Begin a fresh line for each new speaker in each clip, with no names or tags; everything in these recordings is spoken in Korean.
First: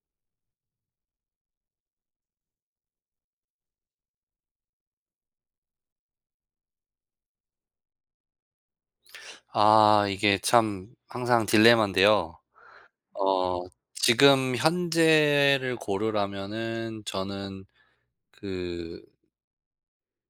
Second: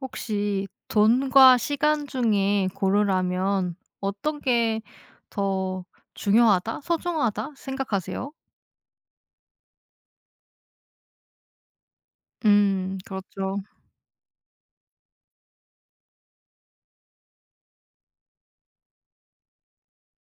혹시 돈과 시간 중에 고르라면 '어떤 게 더 중요하다. 소중하다.' 생각하세요?
아 이게 참 항상 딜레마인데요.
음 그렇죠.
어 지금 현재를 고르라면은 저는 그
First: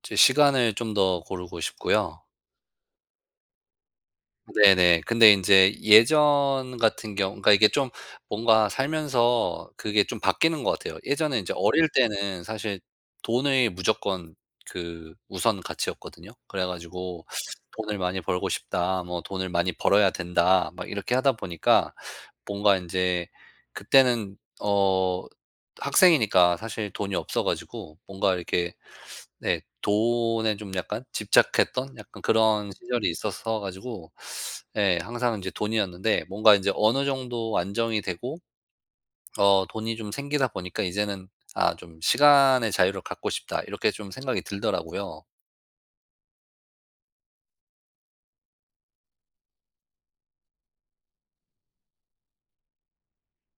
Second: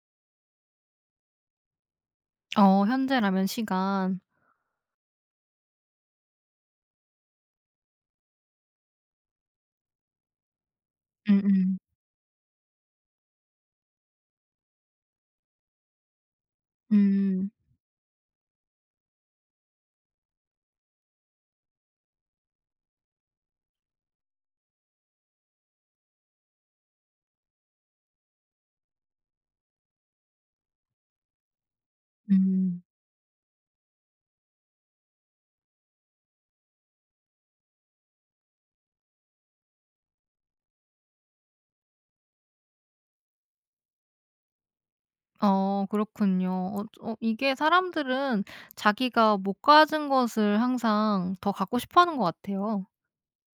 제 시간을 좀 더 고르고 싶고요.
어 현재라면 시간.
네네. 근데 인제 예전 같은 경우 그러니까 이게 좀 뭔가 살면서 그게 좀 바뀌는 것 같아요. 예전에 인제
음음.
어릴 때는 사실 돈이 무조건 그 우선 가치였거든요. 그래 가지고
음.
'돈을 많이 벌고 싶다. 뭐 돈을 많이 벌어야 된다.' 막 이렇게 하다 보니까 뭔가 인제 그때는 어 학생이니까 사실 돈이 없어 가지고 뭔가 이렇게 네 돈에 좀 약간 집착했던 약간 그런
음.
시절이 있었어 가지고 예 항상 이제 돈이었는데 뭔가 인제 어느 정도 안정이 되고 어 돈이 좀 생기다 보니까 이제는 '아 좀 시간의 자유를 갖고 싶다.' 이렇게 좀 생각이 들더라고요.
어 그렇군요. 어 좀 어 이게 사람들은 자기가 못 가진 것을 항상 더 갖고 싶어 하는 것 같아요.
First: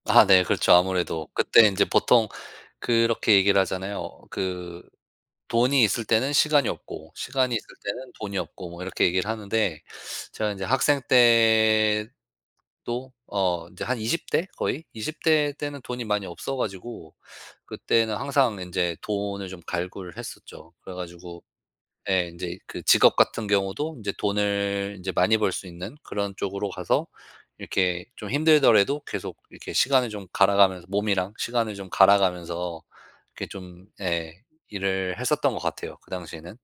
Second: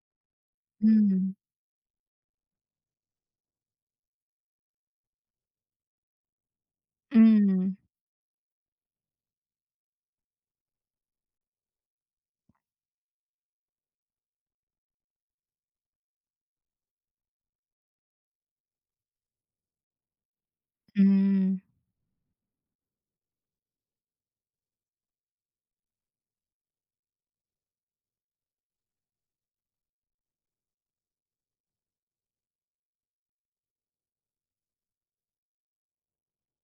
아 네 그렇죠, 아무래도.
음.
그때 이제 보통 그렇게 얘기를 하잖아요. 그 돈이 있을 때는 시간이 없고 시간이 있을
음.
때는 돈이 없고 뭐 이렇게 얘기를 하는데 제가 이제 학생 때도 어 이제 한 20 대 거의 20 대 때는 돈이 많이 없어 가지고 그때는 항상 인제 돈을 좀 갈구를 했었죠. 그래 가지고
음.
예 인제 그 직업 같은 경우도 인제 돈을 이제 많이 벌 수 있는 그런 쪽으로 가서 이렇게 좀 힘들더라도 계속 이렇게 시간을 좀 갈아가면서 몸이랑 시간을 좀 갈아가면서 이렇게 좀 예 일을 했었던 것 같아요, 그 당시에는.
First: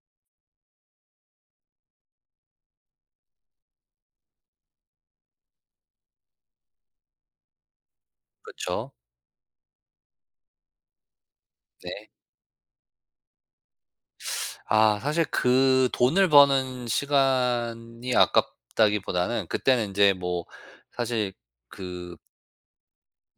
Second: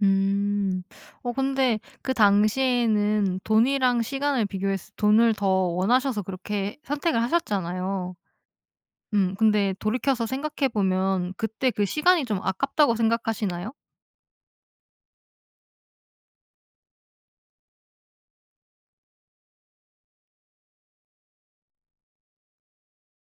음. 어 근데 그 당시에는 돈이랑 시간을 비교했을 때 돈을 더 원하셔서 그렇게 선택을 하셨잖아요.
그쵸.
음 근데 돌이켜서 생각해 보면 그때 그
네.
시간이 좀 아깝다고 생각하시나요?
아 사실 그 돈을 버는 시간이 아깝다기보다는 그때는 이제 뭐 사실 그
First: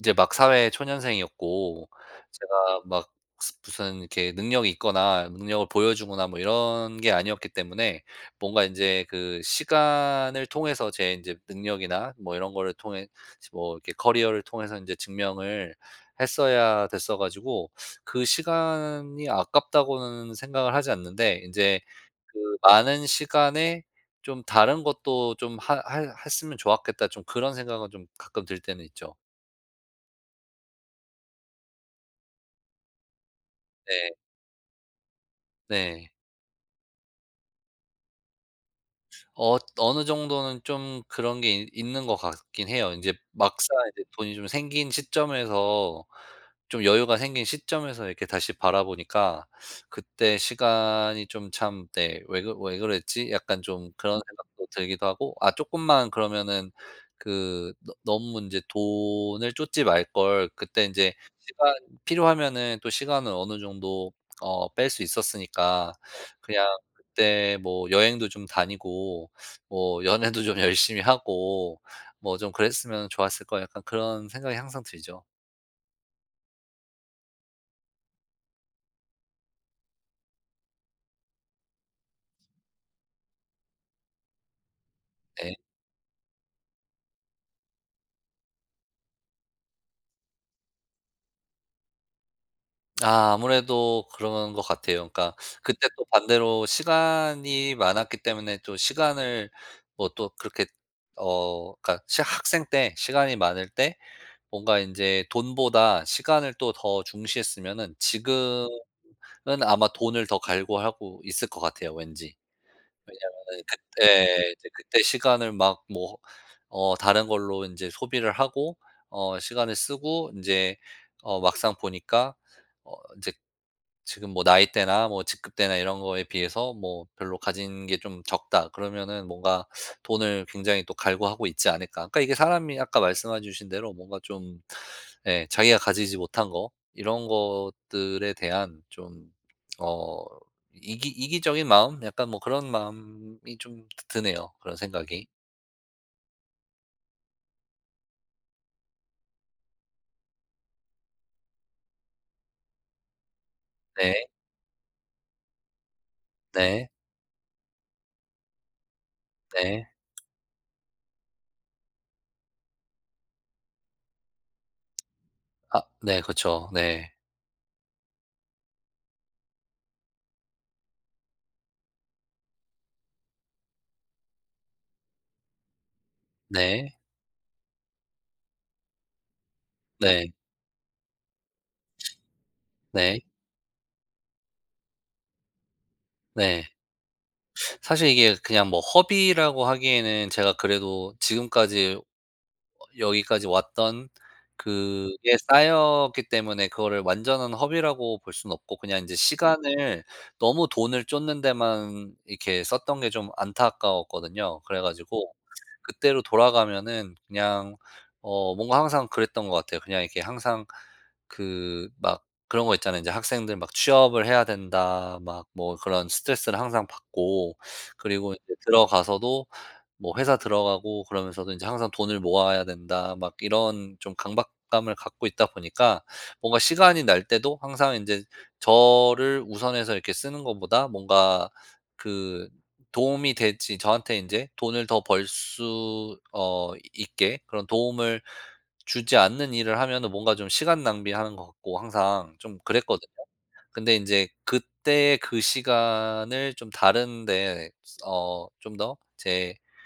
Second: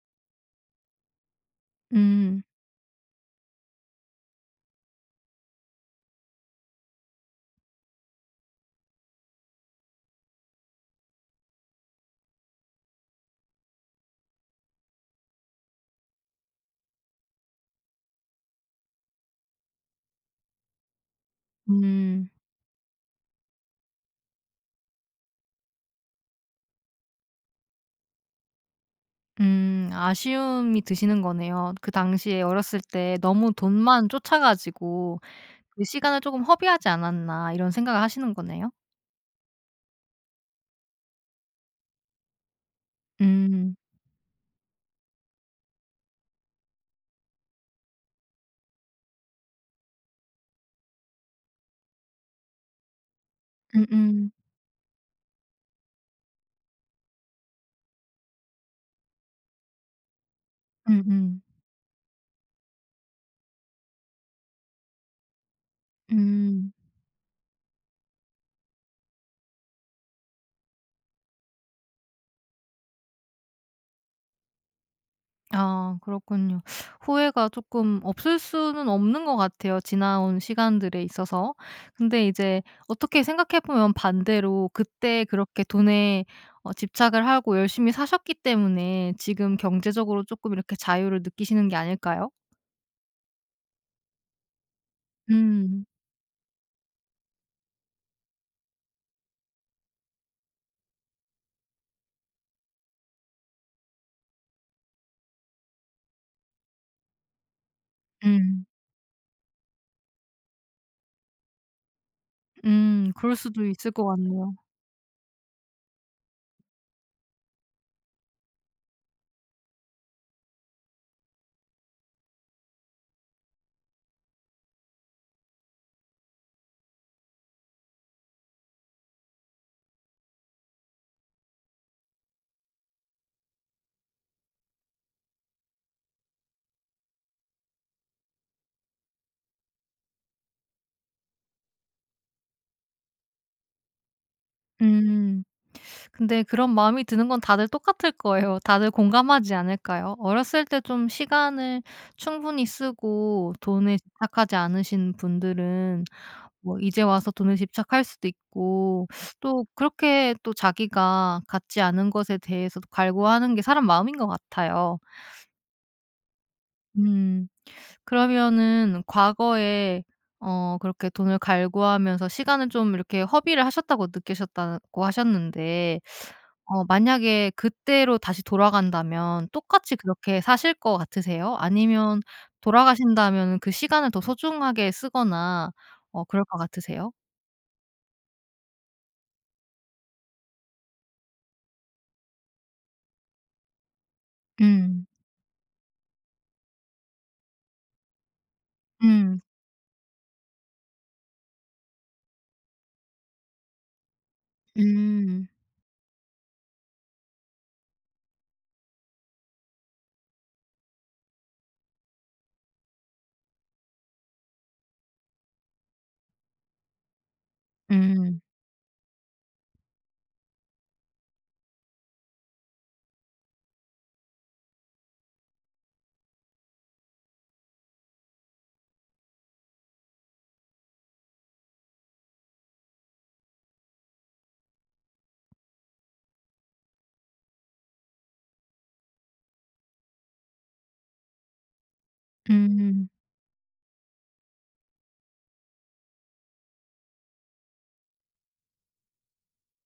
이제 막 사회 초년생이었고
음.
제가 막 스 무슨 이렇게 능력이 있거나 능력을 보여 주거나 뭐 이런 게 아니었기 때문에 뭔가 인제 그 시간을 통해서 제 인제 능력이나 뭐 이런 거를 통해 스 뭐 이렇게 커리어를 통해서 이제 증명을 했어야 됐어 가지고 '그 시간이 아깝다.'고는 생각을 하지 않는데 이제
음.
'그 많은 시간에 좀 다른 것도 좀 하 해 했으면 좋았겠다.' 좀 그런 생각은 좀 가끔 들 때는 있죠.
음. 아쉬움이 드시는 거네요. 그 당시에 어렸을 때 너무 돈만
네.
좇아 가지고 '그
네.
시간을 조금 허비하지 않았나.' 이런 생각을 하시는 거네요.
엇 어느 정도는 좀 그런 게 있 있는 것 같긴 해요. 인제 막상
음.
인제 돈이 좀 생긴 시점에서 좀 여유가 생긴 시점에서 이렇게 다시 바라보니까 그때 시간이 좀 참 네 '왜 그 왜 그랬지?' 약간 좀 그런
음음.
생각도 들기도 하고 아 쪼끔만 그러면은 그 '너 너무 인제 돈을 좇지 말걸.' 그때 인제
음음.
시간 필요하면은 또 시간을 어느 정도 어 뺄 수 있었으니까 그냥
음.
'그때 뭐 여행도 좀 다니고 뭐 연애도 좀 열심히 하고 뭐 좀 그랬으면 좋았을 걸.' 약간 그런 생각이 항상 들죠.
아. 그렇군요. 후회가 쪼끔 없을 수는 없는 것 같아요. 지나온 시간들에 있어서. 근데 이제 어떻게 생각해 보면 반대로 그때
네.
그렇게 돈에 어 집착을 하고 열심히 사셨기 때문에 지금 경제적으로 조금 이렇게 자유를 느끼시는 게 아닐까요?
아 아무래도 그런 거 같아요. 그러니까
음.
그때 또 반대로 시간이 많았기 때문에 또 시간을 뭐 또 그렇게 어 그니까 진짜 학생 때 시간이 많을 때 뭔가 인제 돈보다 시간을 또 더 중시했으면은
음.
지금은 아마 돈을 더 갈구하고 있을 것 같아요, 왠지.
음 그럴
왜냐하면은
수도 있을 것
그때
같네요.
이제 그때 시간을 막 뭐 어 다른 걸로 인제 소비를 하고 어 시간을 쓰고 인제 어 막상 보니까 어 인제 지금 뭐 나이대나 뭐 직급대나 이런 거에 비해서 뭐 '별로 가진 게 좀 적다.' 그러면은 뭔가 '돈을 굉장히 또 갈구하고 있지 않을까.' 그러니까 이게 사람이 아까 말씀해 주신 대로 뭔가 좀 예 자기가 가지지 못한 거 이런 것들에 대한 좀 어 이기 이기적인 마음? 약간 뭐 그런 마음이 좀 드 드네요, 그런 생각이.
음 근데 그런 마음이 드는 건 다들 똑같을 거예요. 다들 공감하지 않을까요? 어렸을 때 좀 시간을 충분히 쓰고 돈에
네.
집착하지 않으신 분들은 뭐
네.
이제 와서 돈에 집착할 수도 있고 또
네.
그렇게 또 자기가 갖지 않은 것에 대해서도 갈구하는 게 사람 마음인 것 같아요.
아 네 그렇죠. 네.
음 그러면은 과거에 어 그렇게 돈을 갈구하면서 시간을 좀 이렇게 허비를 하셨다고 느끼셨다고 하셨는데 어
네.
만약에 그때로 다시 돌아간다면 똑같이
네.
그렇게 사실 것 같으세요? 아니면
네.
돌아가신다면은 그 시간을 더 소중하게 쓰거나 어 그럴 것
네.
같으세요?
사실 이게 그냥 뭐 허비라고 하기에는 제가 그래도 지금까지 어 여기까지 왔던
음.
그게 쌓였기 때문에 그거를 완전한 허비라고 볼 순 없고 그냥 이제
음.
시간을 너무 돈을 쫓는 데만 이렇게 썼던 게 좀 안타까웠거든요. 그래 가지고
음.
그때로 돌아가면은 그냥 어 뭔가 항상 그랬던 거 같아요. 그냥 이렇게 항상 그 막 그런 거 있잖아요. 이제 학생들 막 '취업을 해야 된다.' 막 뭐 그런 스트레스를 항상 받고. 그리고
음.
이제 들어가서도 뭐 회사 들어가고 그러면서도 이제 항상 '돈을 모아야 된다.' 막 이런 좀 강박감을 갖고 있다 보니까 뭔가 시간이 날 때도 항상 인제 저를 우선해서 이렇게 쓰는 것보다 뭔가 그 도움이 될지 저한테 인제 돈을 더 벌 수 어 있게 그런 도움을 주지 않는 일을 하면은 뭔가 좀 시간 낭비하는 거 같고 항상 좀
음.
그랬거든요. 근데 인제 그때 그 시간을 좀 다른 데 어 좀 더 제가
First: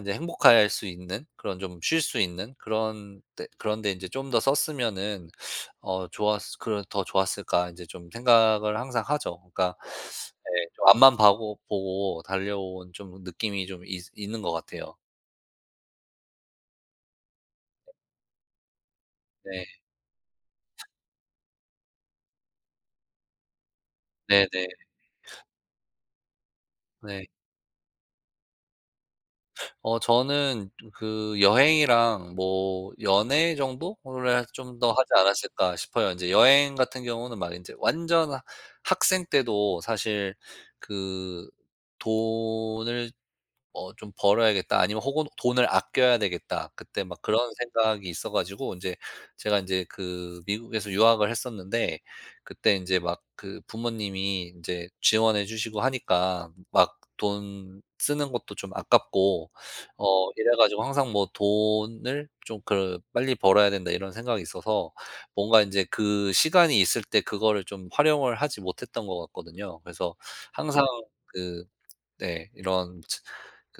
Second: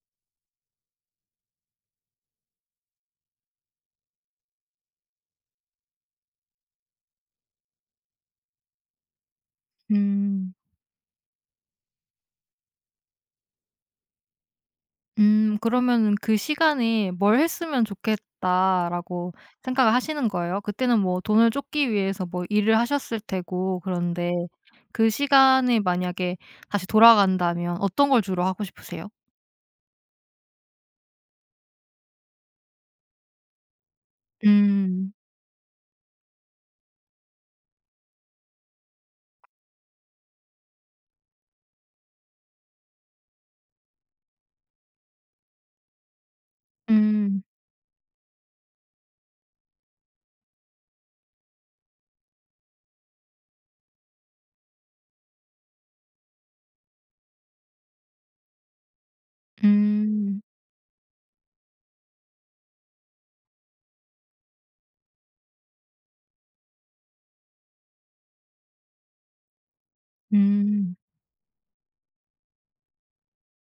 이제 '행복할 수 있는 그런 좀 쉴 수 있는 그런 데, 그런 데 이제 좀 더 썼으면은 어 좋았을 그런 더 좋았을까?' 이제 좀 생각을 항상 하죠. 그니까
음.
에 좀 앞만 봐 보고 달려온 좀 느낌이 좀 있으 있는 거 같아요.
음. 그러면은 '그 시간에 뭘 했으면 좋겠다.' 라고
네.
생각을 하시는 거예요? 그때는 뭐 돈을 쫓기 위해서 뭐 일을 하셨을 테고 그런데
네네.
그 시간에 만약에 다시
네.
돌아간다면 어떤 걸 주로 하고 싶으세요?
어 저는 좀 그 여행이랑 뭐 연애 정도를 좀 더 하지
음.
않았을까 싶어요. 인제 여행 같은 경우는 막 인제 완전 학생 때도 사실 그 '돈을 어 좀 벌어야겠다.' 아니면 혹은 '돈을 아껴야 되겠다.' 그때 막
음.
그런 생각이 있어 가지고 인제 제가 인제 그 미국에서 유학을 했었는데 그때 인제 막 그 부모님이 인제 지원해 주시고 하니까 막 돈 쓰는 것도 좀 아깝고 어
음.
이래 가지고 항상 뭐 돈을 좀 그 '빨리 벌어야 된다.' 이런 생각이 있어서 뭔가 인제 그 시간이 있을 때 그거를 좀 활용을 하지 못했던 것 같거든요. 그래서 항상
음.
그 네 이런 츠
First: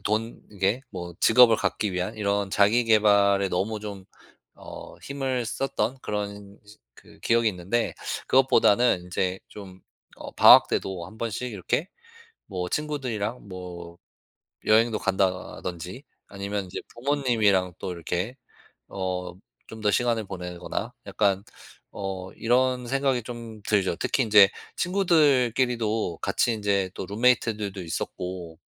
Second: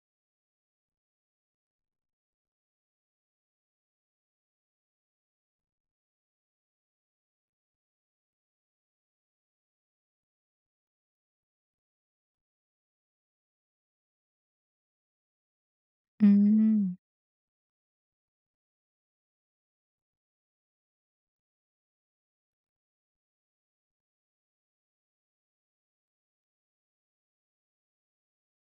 돈 이게 뭐 직업을 갖기 위한 이런 자기 계발에 너무 좀 어 힘을 썼던 그런 즈 그 기억이 있는데 그것보다는 인제 좀 어 방학 때도 한 번씩 이렇게 뭐 친구들이랑 뭐 여행도 간다든지 아니면 이제
음.
부모님이랑 또 이렇게 어 좀 더 시간을 보내거나 약간 어 이런 생각이 좀 들죠. 특히 인제 친구들끼리도 같이 인제 또 룸메이트들도 있었고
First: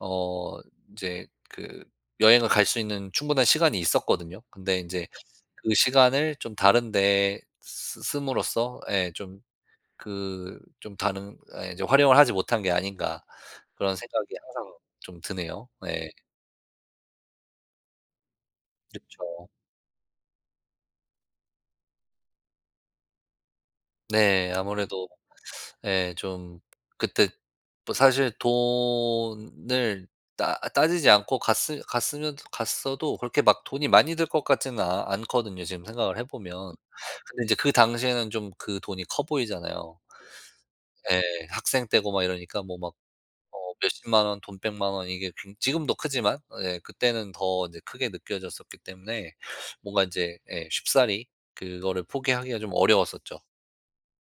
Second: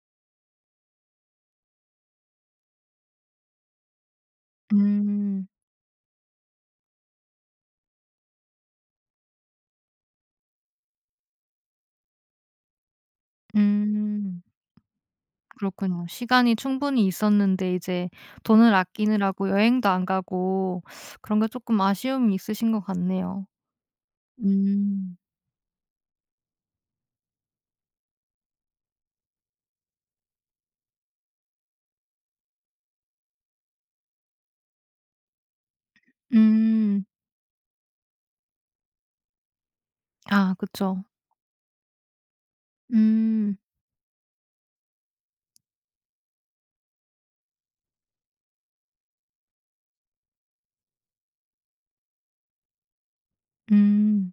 어 인제 그 여행을 갈 수 있는 충분한 시간이 있었거든요. 근데 인제
음.
그 시간을 좀 다른 데 쓰 씀으로써 예 좀 그 좀 다른 아 이제 '활용을 하지 못한 게 아닌가.' 그런 생각이
음.
항상 좀 드네요.
그렇군요.
네.
시간이 충분히 있었는데 이제 돈을
그쵸.
아끼느라고 여행도 안 가고 그런 게 쪼끔 아쉬움이 있으신 거 같네요.
네. 아무래도
음.
예 좀 그때 뭐 사실 돈을 따 따지지 않고 갔으 갔으면 갔어도 그렇게 막 돈이 많이 들 것 같지는 아 않거든요 지금 생각을 해 보면.
음.
근데 인제 그 당시에는 좀 그 돈이 커 보이잖아요.
아 그쵸.
예. 학생 때고 막 이러니까 뭐 막
음.
어 몇 100,000 원 돈 1,000,000 원 이게 굉 지금도 크지만 예 그때는 더 인제 크게 느껴졌었기 때문에 뭔가 인제 예 쉽사리 그거를 포기하기가 좀 어려웠었죠.
음.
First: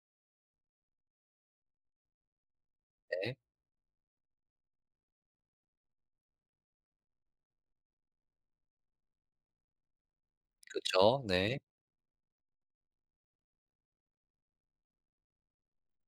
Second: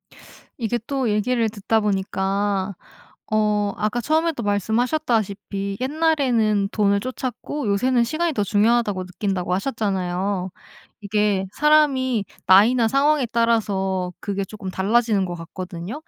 이게 또 얘기를 듣다 보니까
네.
어 아까 처음에도 말씀하셨다시피 옛날에는 돈을 좇았고 요새는 '시간이 더 중요하다.'고 느낀다고 하셨잖아요.
그쵸.
이게
네.
사람이 나이나 상황에 따라서 그게 쪼끔 달라지는 것 같거든요.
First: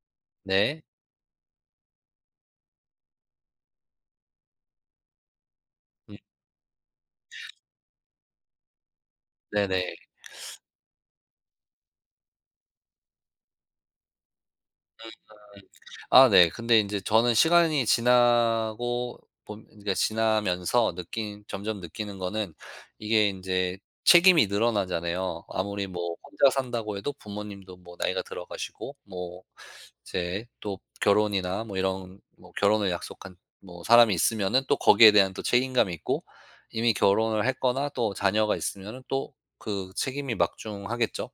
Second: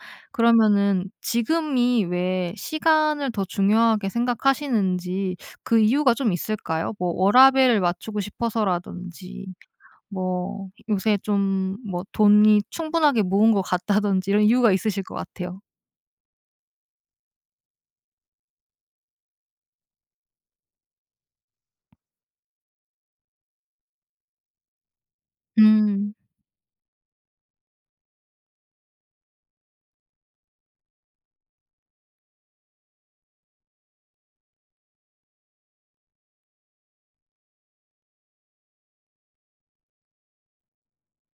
네.
그러면은 지금이 왜 시간을 더 중요하게 생각하시는지 그 이유가
음.
좀 있을까요? 뭐 워라밸을 맞추고 싶어서라든지
네네.
뭐 요새 좀 뭐 돈이 충분하게 모은 것 같다든지 이런 이유가 있으실
그러니까
것 같아요.
아 네. 근데 인제 저는 시간이 지나고 봄 인제 그니까 지나면서 느낀 점점 느끼는 거는 이게 인제 책임이 늘어나잖아요. 아무리
음.
뭐 혼자 산다고 해도 부모님도 뭐 나이가 들어 가시고 뭐 이제 또 결혼이나 뭐 이런 뭐 결혼을 약속한 뭐 사람이 있으면은 또 거기에 대한 또 책임감이 있고 이미 결혼을 했거나 또 자녀가 있으면은 또 그 책임이 막중하겠죠.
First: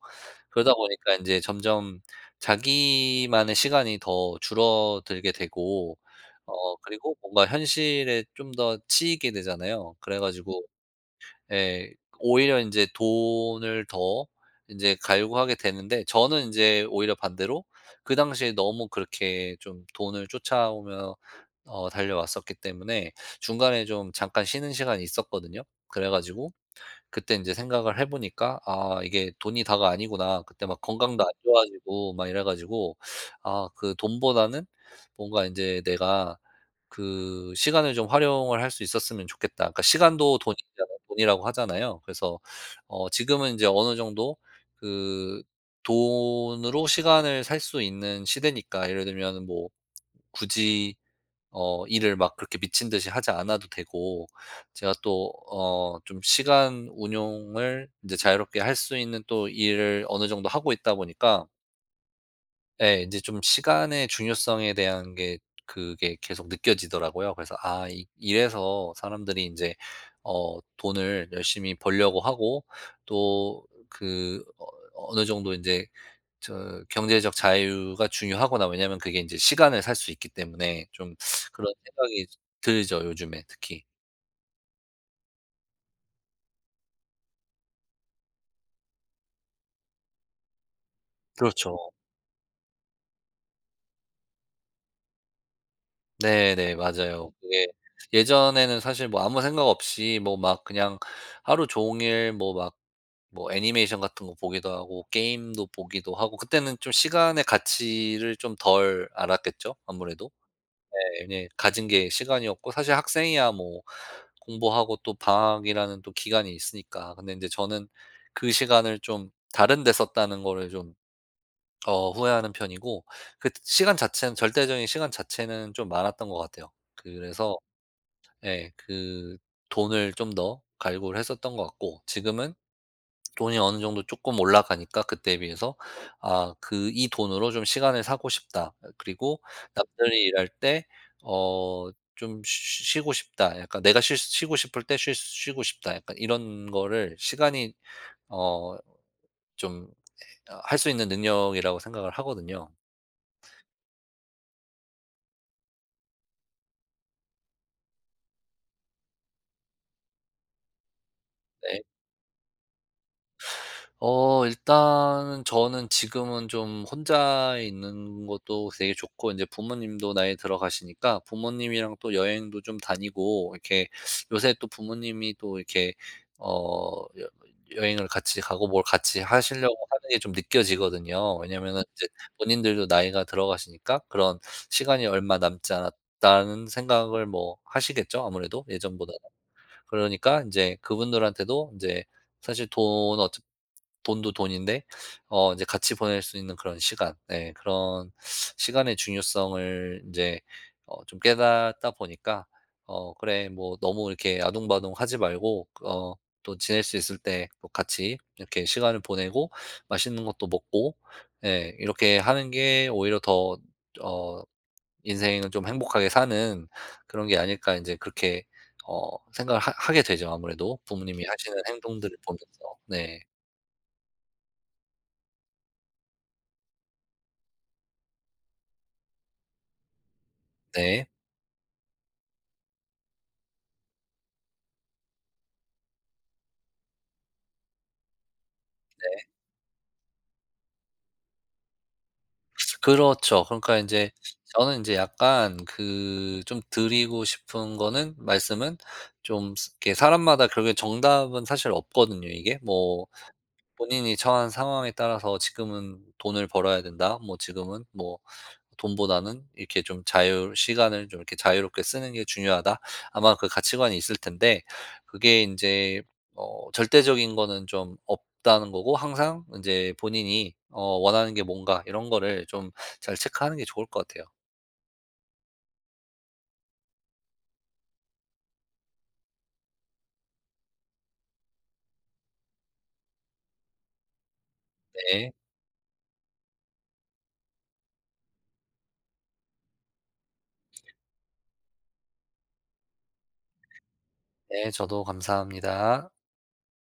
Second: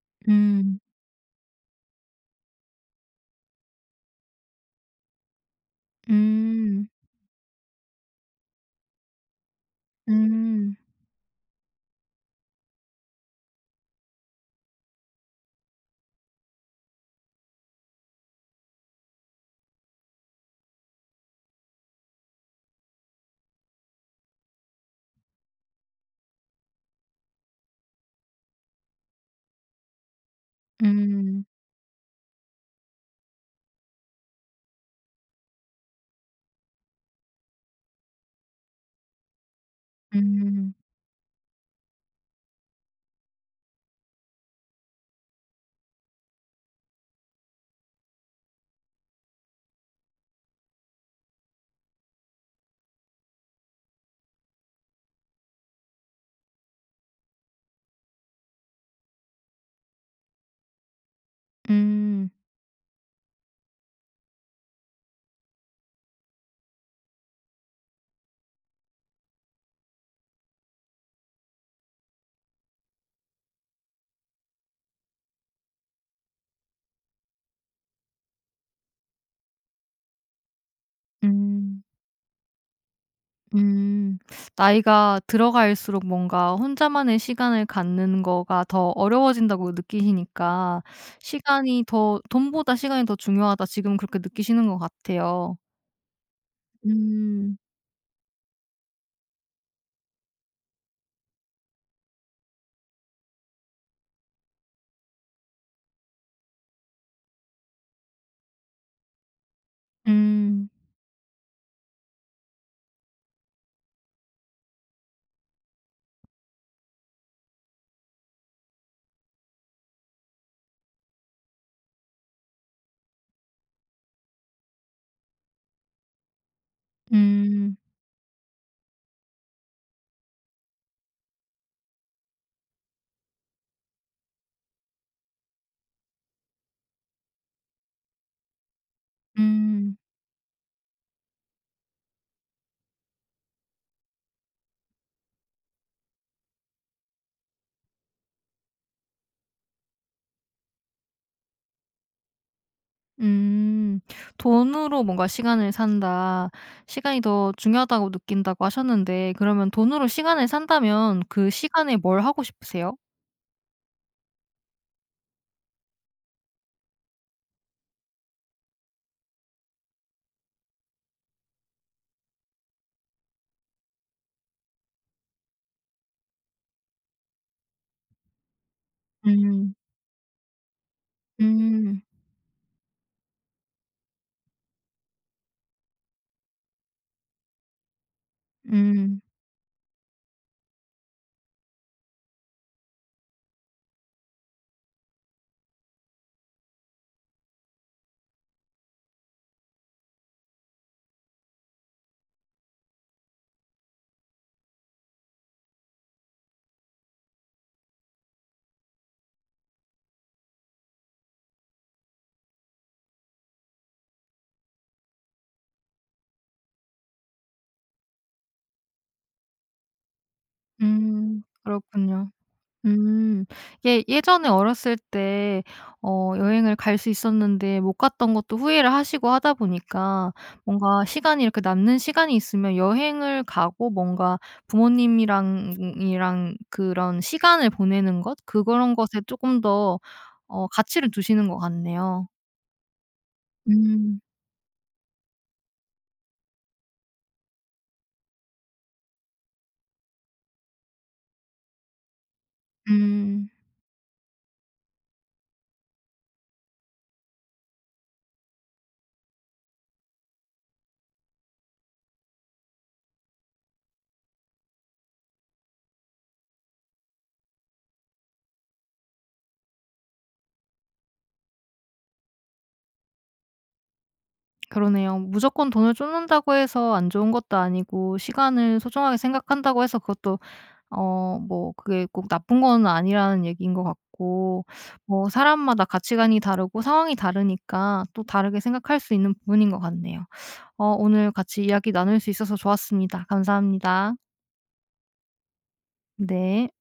그러다
음.
보니까 인제 점점 자기만의 시간이 더 줄어들게 되고 어
음.
그리고 뭔가 현실에 좀 더 치이게 되잖아요. 그래 가지고
음.
예 오히려 인제 돈을 더 인제 갈구하게 되는데 저는 인제 오히려 반대로 그 당시에 너무 그렇게 좀 돈을 쫓아오며 어 달려왔었기 때문에 중간에 좀 잠깐 쉬는 시간이 있었거든요. 그래 가지고 그때 인제 생각을 해 보니까 '아 이게 돈이 다가 아니구나.' 그때 막 건강도 안
음.
좋아지고 막 이래 가지고 아 그 돈보다는 뭔가 인제 '내가 그 시간을 좀 활용을 할 수 있었으면 좋겠다.' 그러니까 시간도
음.
돈이잖아요 돈이라고 하잖아요? 그래서 어 지금은 인제 어느 정도 그 돈으로 시간을 살 수 있는 시대니까 예를 들면은 뭐 굳이 어 일을 막 그렇게 미친 듯이 하지 않아도 되고 제가 또 어 좀 시간 운용을 인제 자유롭게 할 수 있는 또 일을 어느 정도 하고 있다 보니까
음.
예. 인제 좀 시간의 중요성에 대한 게 그게 계속 느껴지더라고요. 그래서 '아 이 이래서 사람들이 인제 어 돈을 열심히 벌려고 하고 또 그 어 어느 정도 인제 저 경제적 자유가 중요하구나.' 왜냐하면 그게 인제 시간을 살 수 있기 때문에 좀 그런
음.
생각이 좀 들죠 요즘에 특히.
음. 나이가 들어갈수록 뭔가 혼자만의 시간을 갖는 거가 더 어려워진다고 느끼시니까 '시간이
그렇죠.
더 돈보다 시간이 더 중요하다.' 지금 그렇게 느끼시는 거 같아요.
네네 맞아요.
음.
그게 예전에는 사실 뭐 아무 생각 없이 뭐 막 그냥 하루 종일 뭐 막 뭐 애니메이션 같은 거 보기도 하고 게임도 보기도 하고 그때는 좀 시간의 가치를 좀 덜 알았겠죠? 아무래도?
음.
네네 가진 게 시간이었고 사실 학생이야 뭐 공부하고 또 방학이라는 또 기간이 있으니까 근데 인제 저는 그 시간을 좀 다른 데 썼다는 거를 좀 어 후회하는 편이고 그때 시간 자체는 절대적인 시간 자체는 좀 많았던 거 같아요. 그래서
음.
예 그 돈을 좀 더 갈구를 했었던 것 같고 지금은 돈이 어느 정도 쪼끔 올라가니까 그때에 비해서 아 그 '이 돈으로 좀 시간을 사고 싶다.' 어 그리고
음.
'남들이 일할 때 어 좀 쉬 쉬 쉬고 싶다. 약간 내가 쉴 쉬고 싶을 때 쉴 쉬고 싶다.' 약간 이런 거를 시간이 어 좀 에 어 할 수 있는 능력이라고 생각을 하거든요.
음. '돈으로 뭔가 시간을 산다. 시간이 더 중요하다고 느낀다.'고 하셨는데 그러면 돈으로 시간을 산다면 그
네.
시간에 뭘 하고 싶으세요?
어 일단은 저는 지금은 좀 혼자 있는 것도 되게 좋고 인제 부모님도 나이 들어가시니까 부모님이랑 또 여행도 좀 다니고 이렇게 요새 또 부모님이 또 이렇게 어 여 여행을 같이 가고 뭘 같이 하시려고
음.
하는 게 좀 느껴지거든요. 왜냐하면은
음.
인제 본인들도 나이가 들어가시니까 그런 '시간이 얼마 남지 않았다.'는 생각을 뭐 하시겠죠? 아무래도 예전보다는.
음.
그러니깐 인제 그분들한테도 인제 사실 돈 어차 돈도 돈인데 어 인제 같이 보낼 수 있는 그런 시간 예 그런 시간의 중요성을 인제 어 좀 깨닫다 보니까 어 '그래 뭐 너무 이렇게 아등바등하지 말고 그 어 또 지낼 수 있을 때 뭐 같이 이렇게 시간을 보내고 맛있는 것도 먹고 예 이렇게 하는 게 오히려 더 어 인생을 좀 행복하게 사는 그런 게 아닐까?' 이제 그렇게 어 생각을 하 하게 되죠 아무래도 부모님이
음.
하시는 행동들을
그렇군요.
보면서. 네.
음. 예 예전에 어렸을 때 어 여행을 갈 수 있었는데 못 갔던 것도 후회를 하시고 하다 보니까 뭔가
네.
시간이 이렇게 남는 시간이 있으면 여행을 가고 뭔가 부모님이랑 이랑 그런 시간을 보내는 것 그런 것에
네.
쪼끔 더 어 가치를 두시는 것 같네요.
그렇죠. 그러니까 인제
음.
저는 인제 약간 그 좀 드리고 싶은 거는 말씀은 좀 스 이렇게 사람마다 결국은 정답은 사실 없거든요 이게. 뭐
음.
본인이 처한 상황에 따라서 '지금은 돈을 벌어야 된다.' 뭐 '지금은 뭐 돈보다는 이렇게 좀 자유 시간을 좀 이렇게 자유롭게 쓰는 게 중요하다.' 아마 그 가치관이 있을 텐데 그게 인제 어 절대적인 거는 좀 없다는 거고 항상 인제 본인이 어 원하는 게 뭔가 이런 거를 좀 잘 체크하는 게 좋을 것 같아요.
그러네요. 무조건 돈을 쫓는다고 해서 안 좋은 것도 아니고 시간을 소중하게 생각한다고 해서 그것도 어 뭐 그게 꼭 나쁜 건 아니라는 얘기인 것 같고 뭐
네.
사람마다 가치관이 다르고 상황이 다르니까 또 다르게 생각할 수 있는 부분인 것 같네요. 어 오늘 같이 이야기 나눌 수 있어서 좋았습니다. 감사합니다.
네. 저도 감사합니다.
네.